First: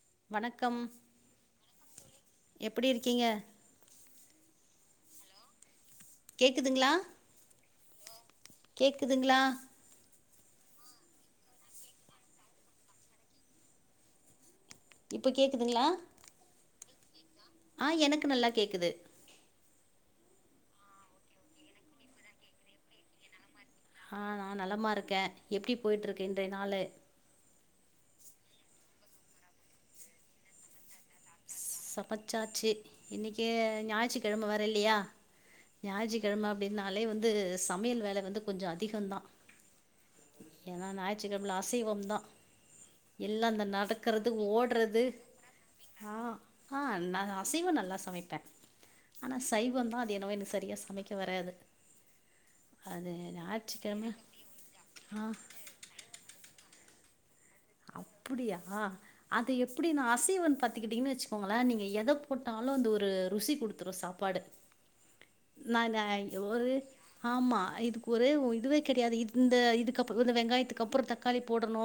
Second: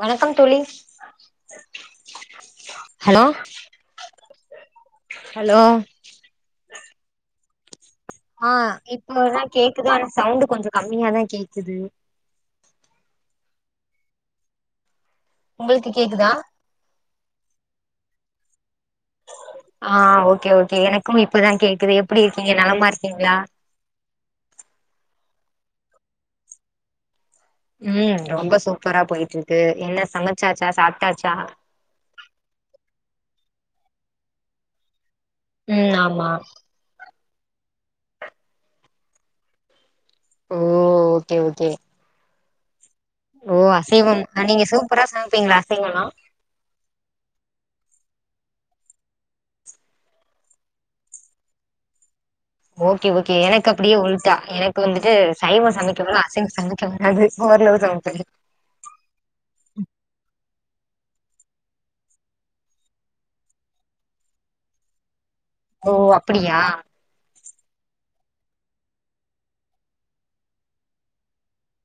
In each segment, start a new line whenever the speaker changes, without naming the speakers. வணக்கம் தோழி
எப்படி இருக்கீங்க
ஹலோ ஹலோ
கேக்குதுங்ளா
ஆ இப்போதா கேக்குது ஆனா சவுண்ட் கொஞ்சோ கம்மியாதா கேக்குது
இப்ப கேட்குதுங்ளா
உங்களுக்கு கேக்குதா
ஆ எனக்கு நல்லா கேக்குது
ஆ ஓகே ஓகே எனக்கும் இப்பதா கேக்குது எப்டி இருக்கீங்க நலமா இருக்கீங்ளா
ஆ நா நல்லமா இருக்கே எப்டி போய்ட்ருக்கு இன்றைய நாளு
ம் ரொம்ப சூப்பரா போயிட்ருக்கு என்ன சமச்சாச்சா சாப்டாச்சா
சமச்சாச்சு இன்னிக்கு ஞாயிற்றுக்கிழம வேற இல்லயா
ம் ஆமா
ஞாயிற்றுக்கிழம அப்டினாலே வந்து சமையல் வேல வந்து கொஞ்சோ அதிகோ தா
ஓ
ஏனா
ஓகே
ஞாயிற்றுக்கிழமேல
ஓகே
அசைவம் தா எல்லா
ஓ
இந்த
அசைவம்
நடக்குற்து
நீங்க சூப்பரா
ஓட்றது
சமைப்பீங்களா அசைவம்லா
ஆ ஆ நா அசைவோ நல்லா சமப்பே ஆனா சைவோதா அது என்னவோ எனக் சரியா சமக்க வராது
ஓகே
அது
ஓகே எனக் அப்டியே
ஞாயிற்றுக்கிழம
உல்டா எனக் இப்ப வந்துட்டு
ஆ
சைவோ சமைக்கோனா அசைவோ சமைக்க வராது ஓர்ளவு சமைப்ப
அப்டியா அது எப்டி நா அசைவோ பாத்துக்கிட்டிங்கன்னு வச்சுகோங்களே நீங்க எத போட்டாலோ அந்த ஒரு ருசி குடுத்துறு சாப்பாடு நா
ஓ
இந்தாயி
அப்டியா
ஒரு ஆமா இதுக்கு ஒரே ஒ இதுவே கெடயாது இந்த இதுக்கப்போ இந்த வெங்காயதுக்கு அப்றோ தக்காளி போடணு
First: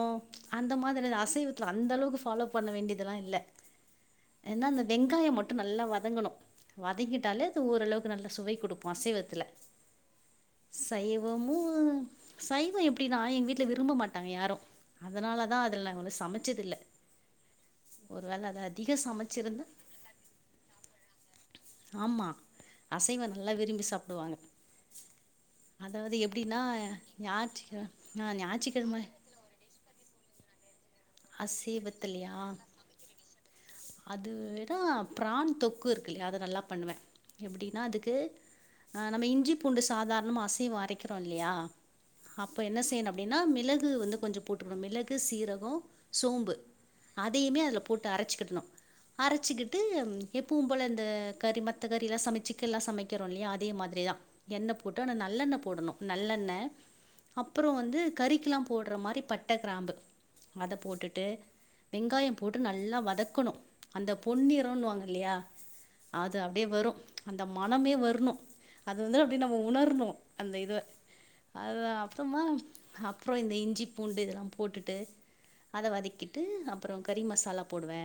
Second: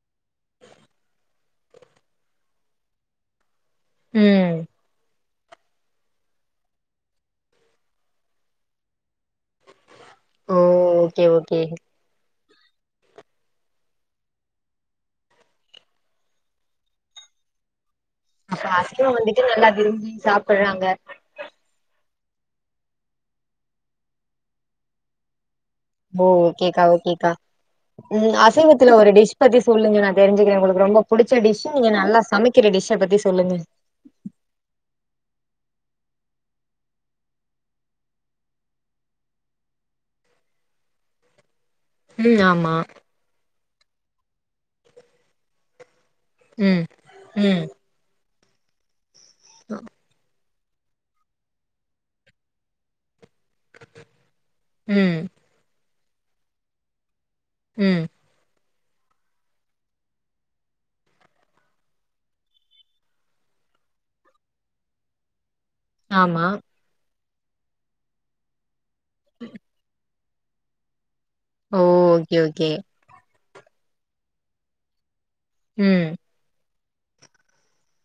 அந்த மாதிரி இல்ல அசைவத்துல அந்த அளவுக்கு ஃபாலோ பண்ண வேண்டியதெலா இல்ல
ம்
ஏனா அந்த வெங்காய மட்டோ நல்லா வதங்கணோ வதங்கிடாலே அது ஓரளவுக்கு நல்ல சுவை குடுக்கோ அசைவத்துல
ஓ ஓகே
சைவமு
ஓகே
சைவ எப்டினா எங்க வீட்ல விரும்ப மாட்டாங்க யாரு அதனால தா அதுல் நாங்க ஒன்னோ சமச்சதில்ல ஒரு வேள அத
அப்ப
அதிக
அசைவம் வந்துட்டு
சமச்சிருந்தா
நல்லா விரும்பி சாப்புட்றாங்க
ஆமா அசைவ நல்லா விரும்பி சாப்டுவாங்க அதாவது
ஓ
எப்டினா
ஓகேக்கா ஓகேக்கா
ஞாற்று நா
ம்
அ
அசைவத்துல
ஞாயிற்றுகெழம
ஒரு டிஷ் பத்தி சொல்லுங்க நா தெரிஞ்சுகுறே உங்களுக்கு ரொம்ப புடிச்ச டிஷ்ஷ நீங்க நல்லா
அசைவத்துலயா
சமைக்குற டிஷ்ஷ பத்தி சொல்லுங்க
அதுவேனா பிரான் தொக்கு இருக்கு இல்லியா அத நல்லா பண்ணுவே எப்டினா அதுக்கு நம்ப இஞ்சி பூண்டு சாதார்ணமா அசைவோ அரக்கிறோ இல்லியா
ம்
அப்ப
ஆமா
என்ன செய்ணோ அப்டினா மிளகு வந்து கொஞ்சோ போட்டுக்ணோ மிளகு சீரகோ சோம்பு
ம்
அதையுமே
ம்
அதுல போட்டு அரச்சிக்கிட்ணோ அரச்சிகிட்டு எப்பவு போல இந்த கறி மத்த கறி எல்லா சமைச்சு சிக்கன் எல்லா சமைக்கிறோ இல்லையா அதே மாதிரிதா எண்ணெய் போட்டு ஆனா
ம்
நல்லெண்ண போடணு நல்லெண்ண அப்பறோ வந்து
ம்
கறிக்கெலா போடுற மாரி பட்ட கிராம்பு அத போட்டுட்டு வெங்காயோ போட்டு நல்லா வதக்கணு அந்த பொன்னிறன்னுவாங்க இல்லையா அது
ஆமா
அப்டியே வரு அந்த மனமே வரணு அது வந்து அப்டியே நம்ம உணரணு அந்த இது
ஓ
அது
ஓகே
அப்பறமா
ஓகே
ஹப் அப்பறோ இந்த இஞ்சி பூண்டு இதெல்லா போட்டுட்டு அத
ம்
வதக்கிட் டு அப்பறோ கறி மசாலா போடுவே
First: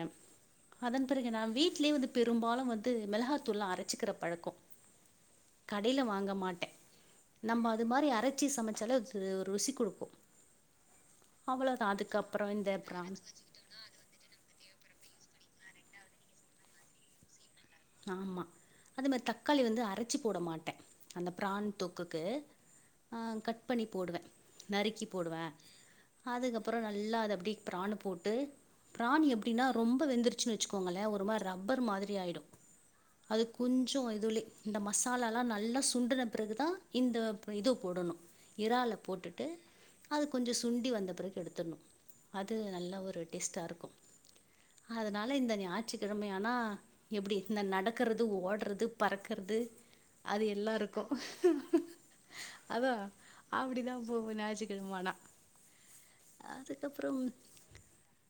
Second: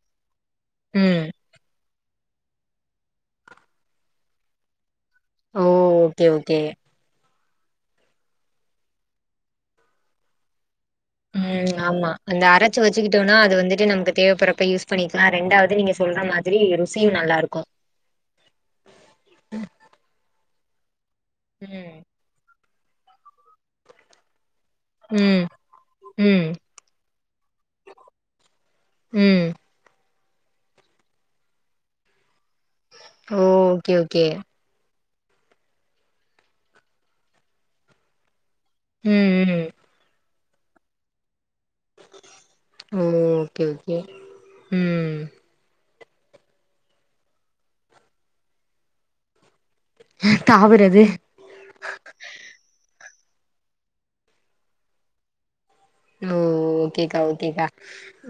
அதன்
ம்
பிறகு நா வீட்லயே வந்து பெரும்பாலு வந்து மிளகாத்தூள்லா அரைச்சிக்கிற பழக்கோ
ஓ
கடைல
ஓகே
வாங்க
ஓகே
மாட்டே நம்ம அது மாரி அரச்சி சமைச்சாலே அது ஒரு ருசி குடுக்கு
ம் ஆமா அந்த
அதுக்கப்புறம் இந்த
அரச்சு
ப்ரான்ஸ்
வச்சுக்கிட்டோனா அது வந்துட்டு நமக்கு தேவைப்படுற ப்ப யூஸ் பண்ணிக்கலா ரெண்டாவது நீங்க சொல்ற மாதிரி ருசியு நல்லா இருக்கு
ஆமா அதே மாரி தக்காளி வந்து அரச்சி போட மாட்டே அந்த பிரான்
ம்
தொக்குக்கு அ கட் பண்ணி போடுவே நறுக்கி போடுவே
ம் ம்
அதுக்கப்பறோ நல்லா அத அப்டி பிரான் போட்டு பிரான் எப்
ம்
டினா ரொம்ப வெந்துருச்சு வச்சுக்கோங்களே ஒரு மாரி ரப்பர் மாரி ஆயிடு
ஓ
அது
ஓகே
கொஞ்சோ
ஓகே
இதுவலே இந்த மசாலாலா நல்லா சுண்டுன பெறகு தா இந்த இது போடணு இறால
ம்
போட்டுட்டு
ம்
அது கொஞ்சோ சுண்டி வந்த பெறகு எடுத்துருணு அது நல்ல
ஓ
ஒரு டேஸ்டா
ஓகே
இருக்கு
ஓகே ம்
அதனால இந்த ஞா யிற்று கெழம ஆனா எப்டி இந்த நடக்குறது ஓடுறது பறக்குறது அது எல்லா
தாவுறது
ருக்கு அதா அப்டிதா போகு ஞாயிற்றுக்கெழம ஆனா
ஓ ஓகேக்கா
அதுக்கப்புறம்
ஓகேக்கா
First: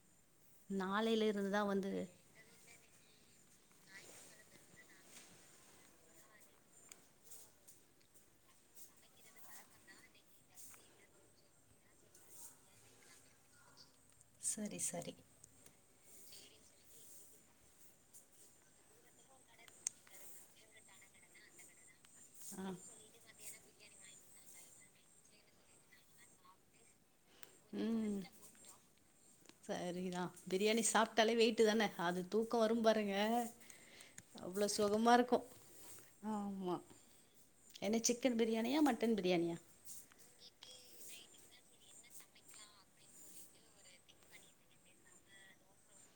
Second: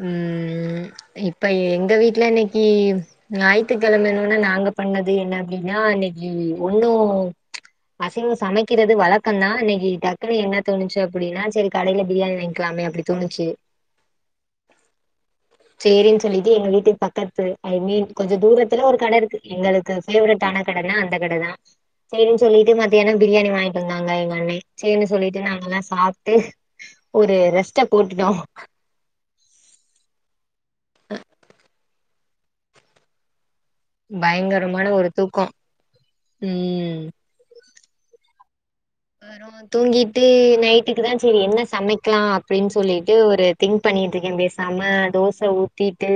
ம்
நாளையில
இப்ப
இருந்துதா வந்து
எங்க வீட்ல இன்னைக்கி ஞாயித்துக்கெழமனோன நாங்க பண்ணது என்ன அப்டின்னா இன்னைக்கி ஒண்ணு அசைவோ சமைக்கிறது வழக்கந் தா இன்னைக்கி டக்குனு என்ன தோணுச்சு அப்டின்னா செரி கடைல பிரியாணி வாங் க்கிலாமே அப்டி தோணுச்சு
செரி செரி
சேரின்னு சொல்லிட்டு எங்க வீட்டு பக்கத்து ஐ மீன் கொஞ்ச தூரத்துல ஒரு கட இருக்கு எங்களுக்கு ஃபேவரட்டான கடனா அந்த கட தா செரின்னு
ஆ
சொல்லிட்டு மதியானம் பிரியாணி வாங்கிட்டு வந்தாங்க எங்க அண்ணே செரின்னு சொல்லிட்டு நாங்கல்லா சாப்ட்டு ஒரு ரெஸ்ட்ட போட்டுட்டோ
செரிதா பிரியாணி சாப்ட்டாலே வெயிட்டு தான அது தூக்கோ வரும் பாருங்க அவ்ளோ
பயங்கரமான ஒரு
சுகமா இருக்கு
தூக்கோ ம்
என்ன சிக்கன் பிரியாணியா மட்டன்
அப்றோ
பிரியாணியா
தூங்கிட்டு நைட்டுக்கு தா செரி என்ன சமைக்கலா அப்டின்னு சொல்லிட்டு ஒரு திங் பண்ணிட்டு இருக்க பேசாமா தோச ஊத்திட்டு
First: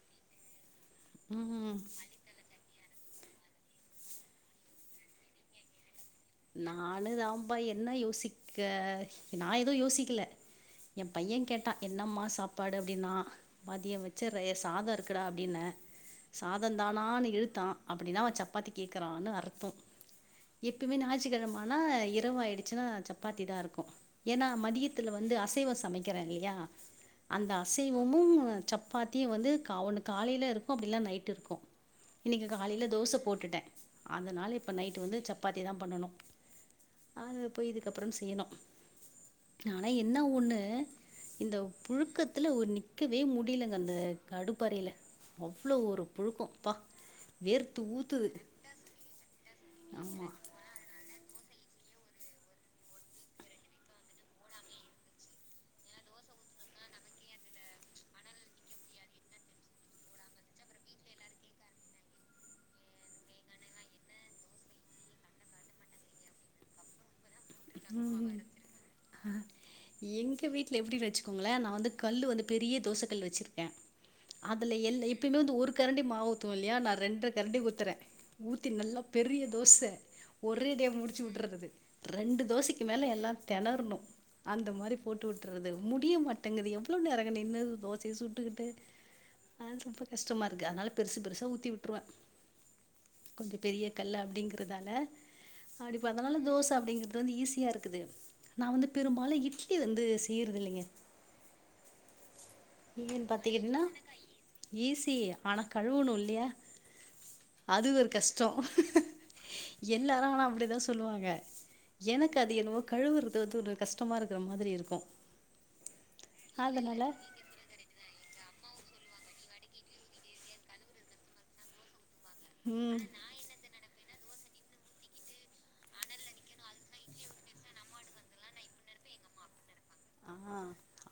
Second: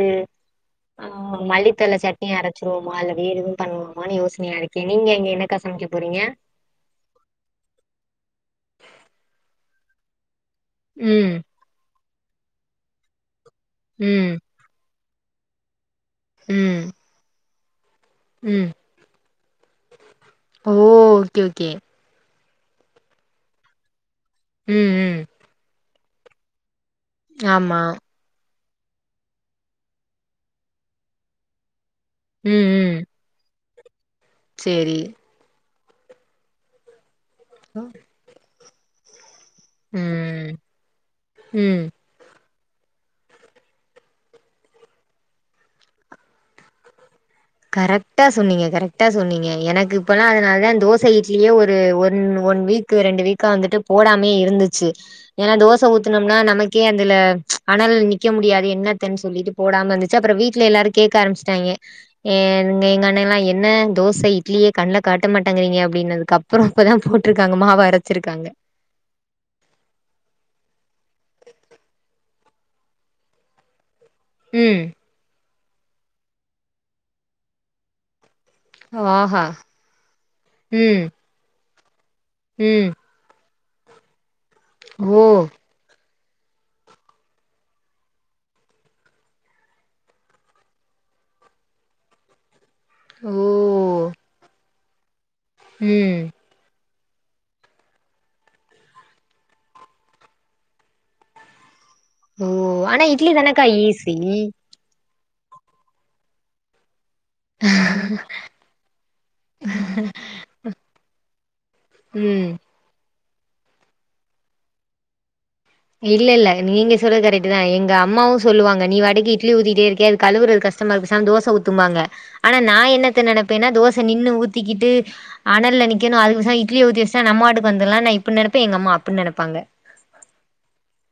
ம் மல்லித்தள சட் டினி அரச்சிருவோமா இல்ல வேறு எது பண்ணுவோமான்னு யோசனையா இருக்கே நீங்க அங்க என்னக்கா சமைக்கப் போறீங்க
நானு தாம்பா என்ன யோசிக்க நா எது யோசிக்கல எ
ம்
பையன் கேட்டான் என்னம்மா சாப்பாடு அப்டின்னா மதிய வச்ச
ம்
ரைஸ் சாதோ இருக்குடா அப்டின்ன சாதம்
ம்
தானான்னு இழுத்தான் அப்டின்னா அவ
ம்
சப்பாத்தி கே க்கறான்னு அர்த்தோ
ஓ
எப்போமே
ஓகே
ஞாயிற்றுக்கிழம
ஓகே
ஆனா இரவு ஆயிடுச்சுன்னா சப்பாத்தி தா இருக்கு ஏன்னா
ம்
மதியத்தில
ம்
வந்து அசைவம் சமைக்கிற இல்லையா அந்த
ஆமா
அசைவமு சப் சப்பாத்தியு வந்து கா ஒன்னு காலையில இருக்கு அப்டில்ல நைட்டு இருக்கு இன்னைக்கு
ம்
காலையில
ம்
தோச போட்டுட்ட அதனால இப்போ
சேரி
நைட்டு வந்து சப் பாத்தி தா பண்ணணு அத போய் இதுக்கப்பறோம் செய்யணு ஆனா என்னா
ம்
ஒண்ணு இந்த
ம்
புழுக்க த்துல ஒரு நிக்கவே முடியலங்க அந்த அடுப்பறையில அவ்ளோ ஒரு புழுக்கோ அப்பா
கரெக்டா சொன்னீங்க கரெக்டா சொன்னீங்க எனக்கு இப்பெல்லா
ஆமா
அதனால தா தோ ச இட்லியே ஒரு ஒன் ஒன் வீக்கு ரெண்டு வீக்கா வந்துட்டு போடாமே இருந்துச்சு ஏனா தோச ஊத்தனம்னா நமக்கே அதுல அனல்ல நிக்க முடியாது என்னத்தன் சொல்லிட்டு போடாம இருந்துச்சு அப்றோ வீட்ல எல்லாரு கேக்க ஆரம்பிச்சிட்டாங்க எங் எங்க அண்ணலா என்ன தோச இட்லியே கண்ணல காட்ட மாட்டாங்கறீங்க அப்டினதுக்கப் றோ இப்பதா போட்ருக்காங்க மாவ அரச்சிருக்காங்க
ஆ எங்க வீட்ல எப்டி வச்சுக்கோங்ளே நா வந்து கல் வந்து பெரிய தோச கல் வச்சிருக்க அதுல
ம்
எல்ல எப்பயுமே வந்து ஒரு கரண்டி மாவு ஊத்துவோ இல்லையா நா ரெண்ட்ர கரண்டி ஊத்தற ஊத்தி நல்லா
ஆஹா
பெரிய தோச ஒரேடியா
ம்
முடிச்சு விட்றது ரெண்டு தோசைக்கு
ம்
மேல எல்லா தெனரனு அந்த மாரி
ஓ
போட்டு வுட்ற து முடிய மாட்டேங்குது எவ்ளோ நேரங்க நின்னு தோசைய சுட்டுக்கிட்டு ஆதா ரொம்ப கஷ்டமா இருக்கு அதனால பெருசு பெருச ஊத்தி வுட்ருவ கொஞ்ச பெரிய
ஓ
கல் அப்டிங்கறதால அப்டி
ம்
பன்னாலு தோச அப்டிங்கிறது வந்து ஈஸியா இருக்குது நா வந்து பெரும்பாலு இட்லி வந்து செய்யறது இல்லைங்க
ஓ ஆனா
ஏன்னு
இட்லி தானக்கா
பாத்துக்கிட்டீங்கன்னா
ஈசி
ஈஸி ஆனா கழுவுணு இல்லியா அது ஒரு கஷ்டோ எல்லாரு ஆனா அப்டிதா சொல்வாங்க எனக்கு
ம்
அது என்னவோ கழுவுறது வந்து ஒரு கஷ்டமா இருக்கற மாதிரி இருக்கு
இல்லல்ல நீங்க
அதனால
சொல்றது கரெட் அதா எங்க அம்மாவு சொல்லுவாங்க நீ பாட்டுக்கு இட்லி ஊத்திட்டே இருக்கியே அது கழுவுறது கஷ்டமா இருக்கு தோச ஊத்தும்பாங்க ஆனா நா
ம்
என்னத்த நெனைப்பேனா தோச நின்னு ஊத்திக்கிட்டு அனல்ல நிக்கணு அதுக்கு பேசாம இட்லிய ஊத்தி வெச்சிட்டா நம்ம பாட்டுக்கு வந்திடலாம் நா இப்டி நெனப்பே எங்க அம்மா அப்டி நெனப்பாங்க
ஆ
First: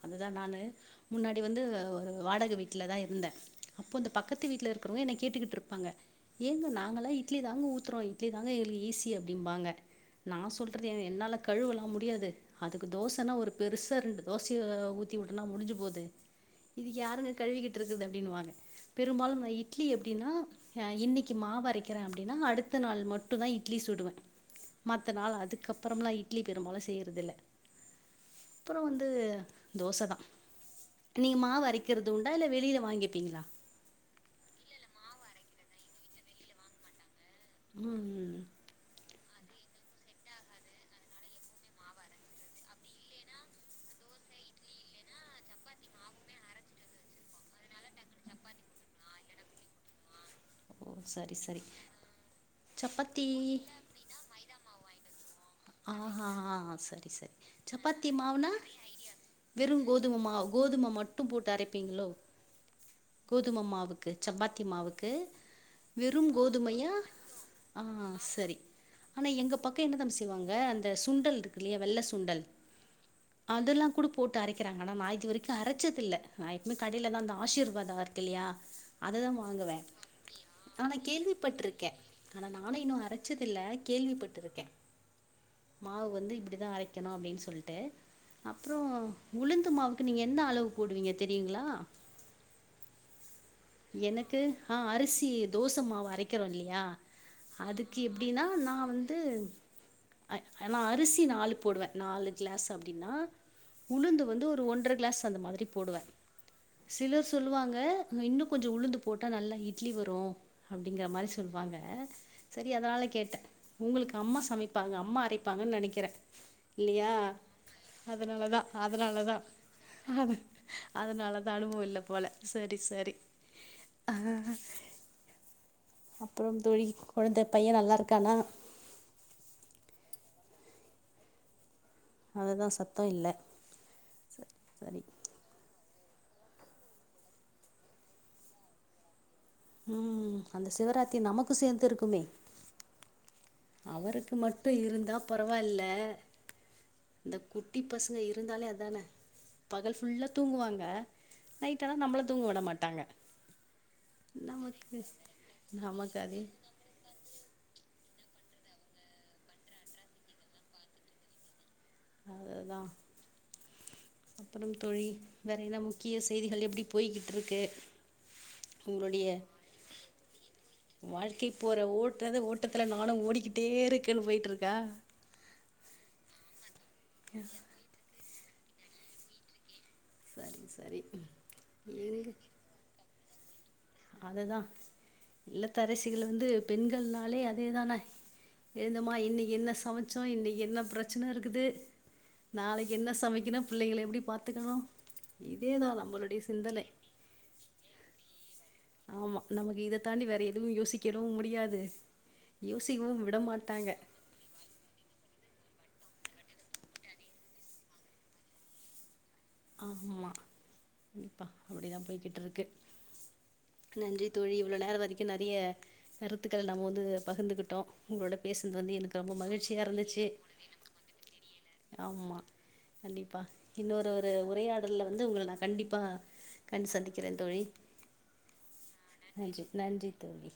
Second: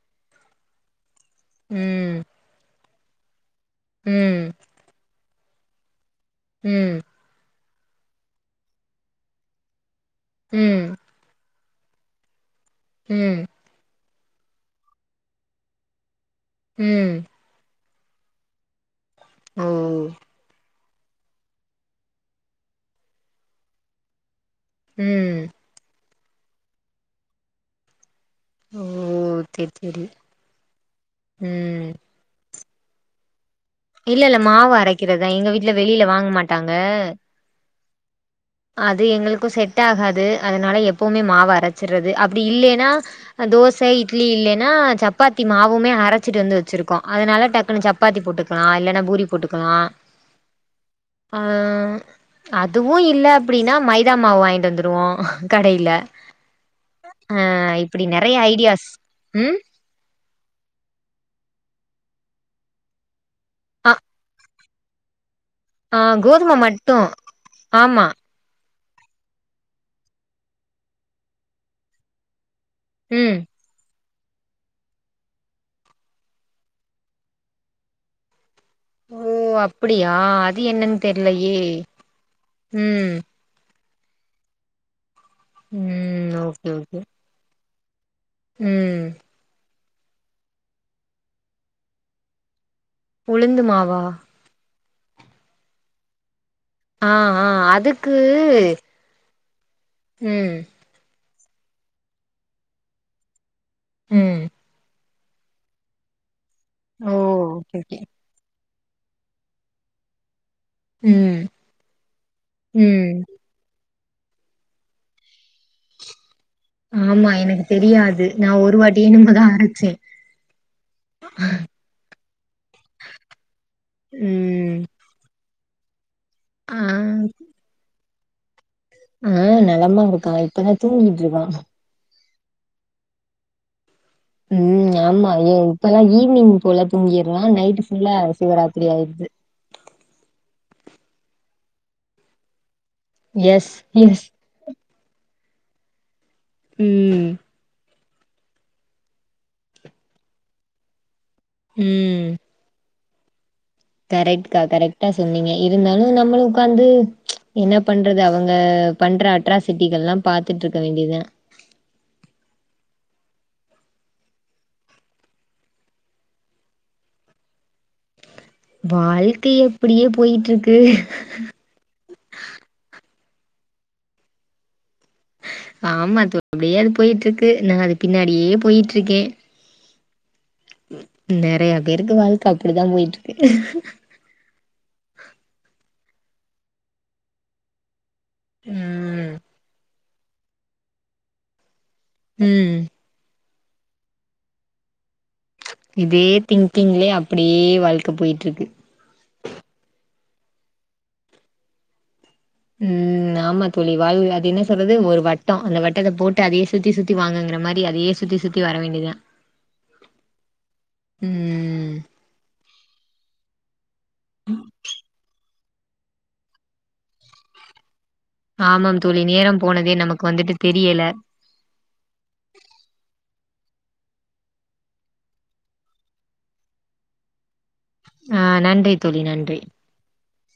அதுதா நானு முன்னாடி வந்து ஒரு
ம்
வாடகை வீட்லதா இருந்தே அப்போ இந்த பக்கத்து
ம்
வீட்ல இருக்கிறவங்க என்ன கேட்டுக்கிட்டு இருப்பாங்க ஏங்க
ம்
நாங்களா இட்லி தாங்க ஊத்துறோ இட்லி தாங்க ஈசி அப்டிம்பாங்க நா சொல்றது
ம்
என்னால கழுவலா முடியாது அதுக்கு தோசனா
ம்
ஒரு பெருசா ரெண்டு தோசய ஊத்தி வுட்டனா முடிஞ்சு போது இதுக்கு
ம்
யாருங்க கழுவிகிட்டு இருக்கறது அப்டின்னுவாங்க பெரும்பாலு
ஓ
இட்லி அப்டின்னா அ இன்னைக்கு மாவரைக்கிற அப்டின்னா அடுத்த நாள் மட்டுதா இட்லி சுடுவே மத்தநாள்
ம்
அதுக்கப்பறம்லா இட்லி பெரும்பாலு செய்யறது இல்ல
ஓ
அப்றம் வந்து
சேரி சேரி
தோச தா நீங்க மாவு
ம்
அரைக்கிறது உண்டா இல்ல வெளில வாங்கிப்பீங்களா
இல்ல இல்ல மாவு அரைக்கிறதா எங்க வீட்ல வெளில வாங்க மாட்டாங்க
ம் ம்
அது எங்களுக்கு செட் ஆகாது அதனால எப்போமே மாவு அரச்சறது அப்டி இல்லேனா தோச இட்லி இல்லேன்னா சப்பாத்தி மாவுமே அரச்சிட்டு வந்து வச்சிருக்கோ அதனால டக்குன்னு சப் பாத்தி போட்டுக்கலா இல்லேன்னா பூரி போட்டுக்கலா
ஓ சரி
அ
சரி
அதுவு இல்ல
சப்பாத்தி
அப்டின்னா மைதாமாவு வாங்கிட்டு வந்துருவோ கடையில
ஆ ஹா ஹா செரி செரி
ஆ இப்டி
சப்பாத்தி
நெறைய
மாவுனா
ஐடியாஸ் ம்
வெறு கோதும மா கோதும மட்டு போட்டு அரைப்பீங்ளோ கோதும
அ
மாவுக்கு சப்பா த்தி மாவுக்கு
ஆ
வெறும்
கோதும
கோதுமயா
மட்டு
ஆ
ஆமா
செரி ஆனா எங்க பக்கோ என்ன தம் செய்வாங்க அந்த சுண்டல் இருக்குல்லையா வெள்ள சுண்டல்
ம்
அதெல்லா கூட போட்டு அரைக்கிறாங்க ஆனா நா இதுவரைக்கு அரச்சது இல்ல நா எப்மே கடைலதா அந்த ஆசீர்வாதா இருக்கு இல்லயா
ஓ
அதுதா வாங்குவே
அப்டியா அது
ஆனா
என்னன்னு தெர்லயே
கேள்விப்பட்ருக்கே ஆனா நானு இன்னு
ம்
அரச்ச இல்ல கேள்விப்பட்ருக்கேன் மாவு
ம்
வந்து
ஓகே
இப்டிதான்
ஓகே
அரைக்கணும் அப்டின்னு சொல்லிட்டு அப்றம்
ம்
உளுந்துமாவுக்கு நீங்க எந்த அளவு போடுவீங்க தெரிங்களா
உளுந்து மாவா
எனக்கு ஆ அரிசி தோசைமாவ அரைக்கிறோம் இல்லையா
ஆ ஆ
அதுக்கு எப்டின்னா நான் வந்து
ம்
னா அரிசி நாலு போடுவேன் நாலு கிளாஸ் அப்டின்னா உளுந்து
ம்
வந்து ஒரு ஒன்றரை கிளாஸ் அந்த மாரி போடுவேன்
ஓ
சிலர் சொல்லுவாங்க
ஓகே ஓகே
இன்னும் கொஞ்சம் உளுந்து போட்டா நல்லா இட்லி வரும் அப்டிங்கிற மாரி
ம்
சொல்லுவாங்க செரி அதனால்
ம்
கேட்டேன் உங்களுக்கு அம்மா சமைப்பு ப்பாங்க அம்மா அறைப்பாங்கன்னு நெனைக்கிறேன் இல்லையா
ஆமா எனக்கு தெரியாது நா
அதனாலதான்
ஒரு வாட்டி
அதனாலதான்
என்னமோதா அரச்சே
அதுனாலது அனுபவம் இல்ல போல செரி செரி
ம்
அப்றம்
ஆ
தோழி கொழந்த பையன் நல்லா இருக்கானா
ஆ நலமா இருக்கான் இப்பதான் தூங்கிட்டு இருக்கான்
அததான் சத்தம் இல்லை
ம் ஆமா ஏன் இப்பல்லாம் ஈவினிங் போல தூங்கிறான் நைட்டு ஃபுல்ல சிவராத்திரி ஆயிடுது
ம் அந்த சிவராத்திரி நமக்கு சேர்ந்து இருக்குமே
எஸ் எஸ்
அவருக்கு மட்டும் இருந்தா பரவால்ல
ம்
இந்த குட்டி பசங்க இருந்தாலே அதானே பகல் ஃபுல்லா தூங்குவாங்க நைட் ஆனா
ம்
நம்மள தூங்க விட மாட்டாங்க
கரெக்ட் கா
நமக்கு
கரெக்டா சொன்னீங்க இருந்தாலு
நமக்கு அதே
நம்மலு உக்காந்து என்ன பண்றது அவங்க பண்ணுற அட்ராசிட்டிகல்லா பாத்துட்டு இருக்க வேண்டியத
அதுதா அப்புறம் தோழி வேற என்ன முக்கிய செய்திகள் எப்டி போயிகிட்டு இருக்கு உங்களுடைய
வாழ்க்கை எப்டியே போயிட்டு இருக்கு
வாழ்க்கை போற ஓட்டுறது ஓட்டத்துல நானு ஓடிக்கிட்டே இருக்கேன்னு போயிட்டுருக்கா
ஆமா தோ அப்டியே அது போயிட்டு இருக்கு நா அது பின்னாடியே போயிட்டுருக்கே
சரி
நிறைய பேருக்கு
எங்க
வாழ்க்க அப்டிதா போயிட்ருக்கு
அதுதா இல்லத்தரசிகள் வந்து பெண்கள்னாலே அதேதானே எழுந்த மா
ம்
இன்னைக்கு என்ன சமச்சோ இன்னைக்கு என்ன பிரச்சன இருக்குது
ம்
நாளைக்கு என்ன சமைக்கணு பிள்ளைங்கள எப்டி பாத்துக்கணு இதேதா நம்மளுடைய சிந்தனை
அப்டியே வாழ்க்க போயிட்ருக்கு
ஆமா நமக்கு இத தாண்டி வேற எதுவு யோசிக்கிடவு முடியாது யோசிக்கவு விட
ம் ஆமா
மாட்டாங்க
தோழி வாயு அது என்ன றது ஒரு வட்டோ அந்த வட்டத்த போட்டு அதையே சுத்தி சுத்தி வாங்கங்கிற மாரி அதையே சுத்தி சுத்தி வர வேண்டியதுதா
ஆமா கண்டிப்பா
ம்
அப்டிதா போயிகிட்டு இருக்கு நன்றி தோழி இவ்ளோ நேரோ வரைக்கு நெறைய கருத்துக்கள் நம்ம வந்து பகிர்ந்துகிட்டோ உங்களோட பேசுனது வந்து
ஆமாம்
எனக்கு
தோழி
ரொம்ப
நேரம்
மகிழ்ச்சியா
போனதே
இருந்துச்சு
நமக்கு வந்துட்டு தெரியல
ஆமா கண்டிப்பா இன்னோரு உரையாடல்ல வந்து உங்கள நா கண்டிப்பா கண்டு சந்திக்கிறே தோழி
ஆ நன்றி தோழி
நன்றி நன்றி தோழி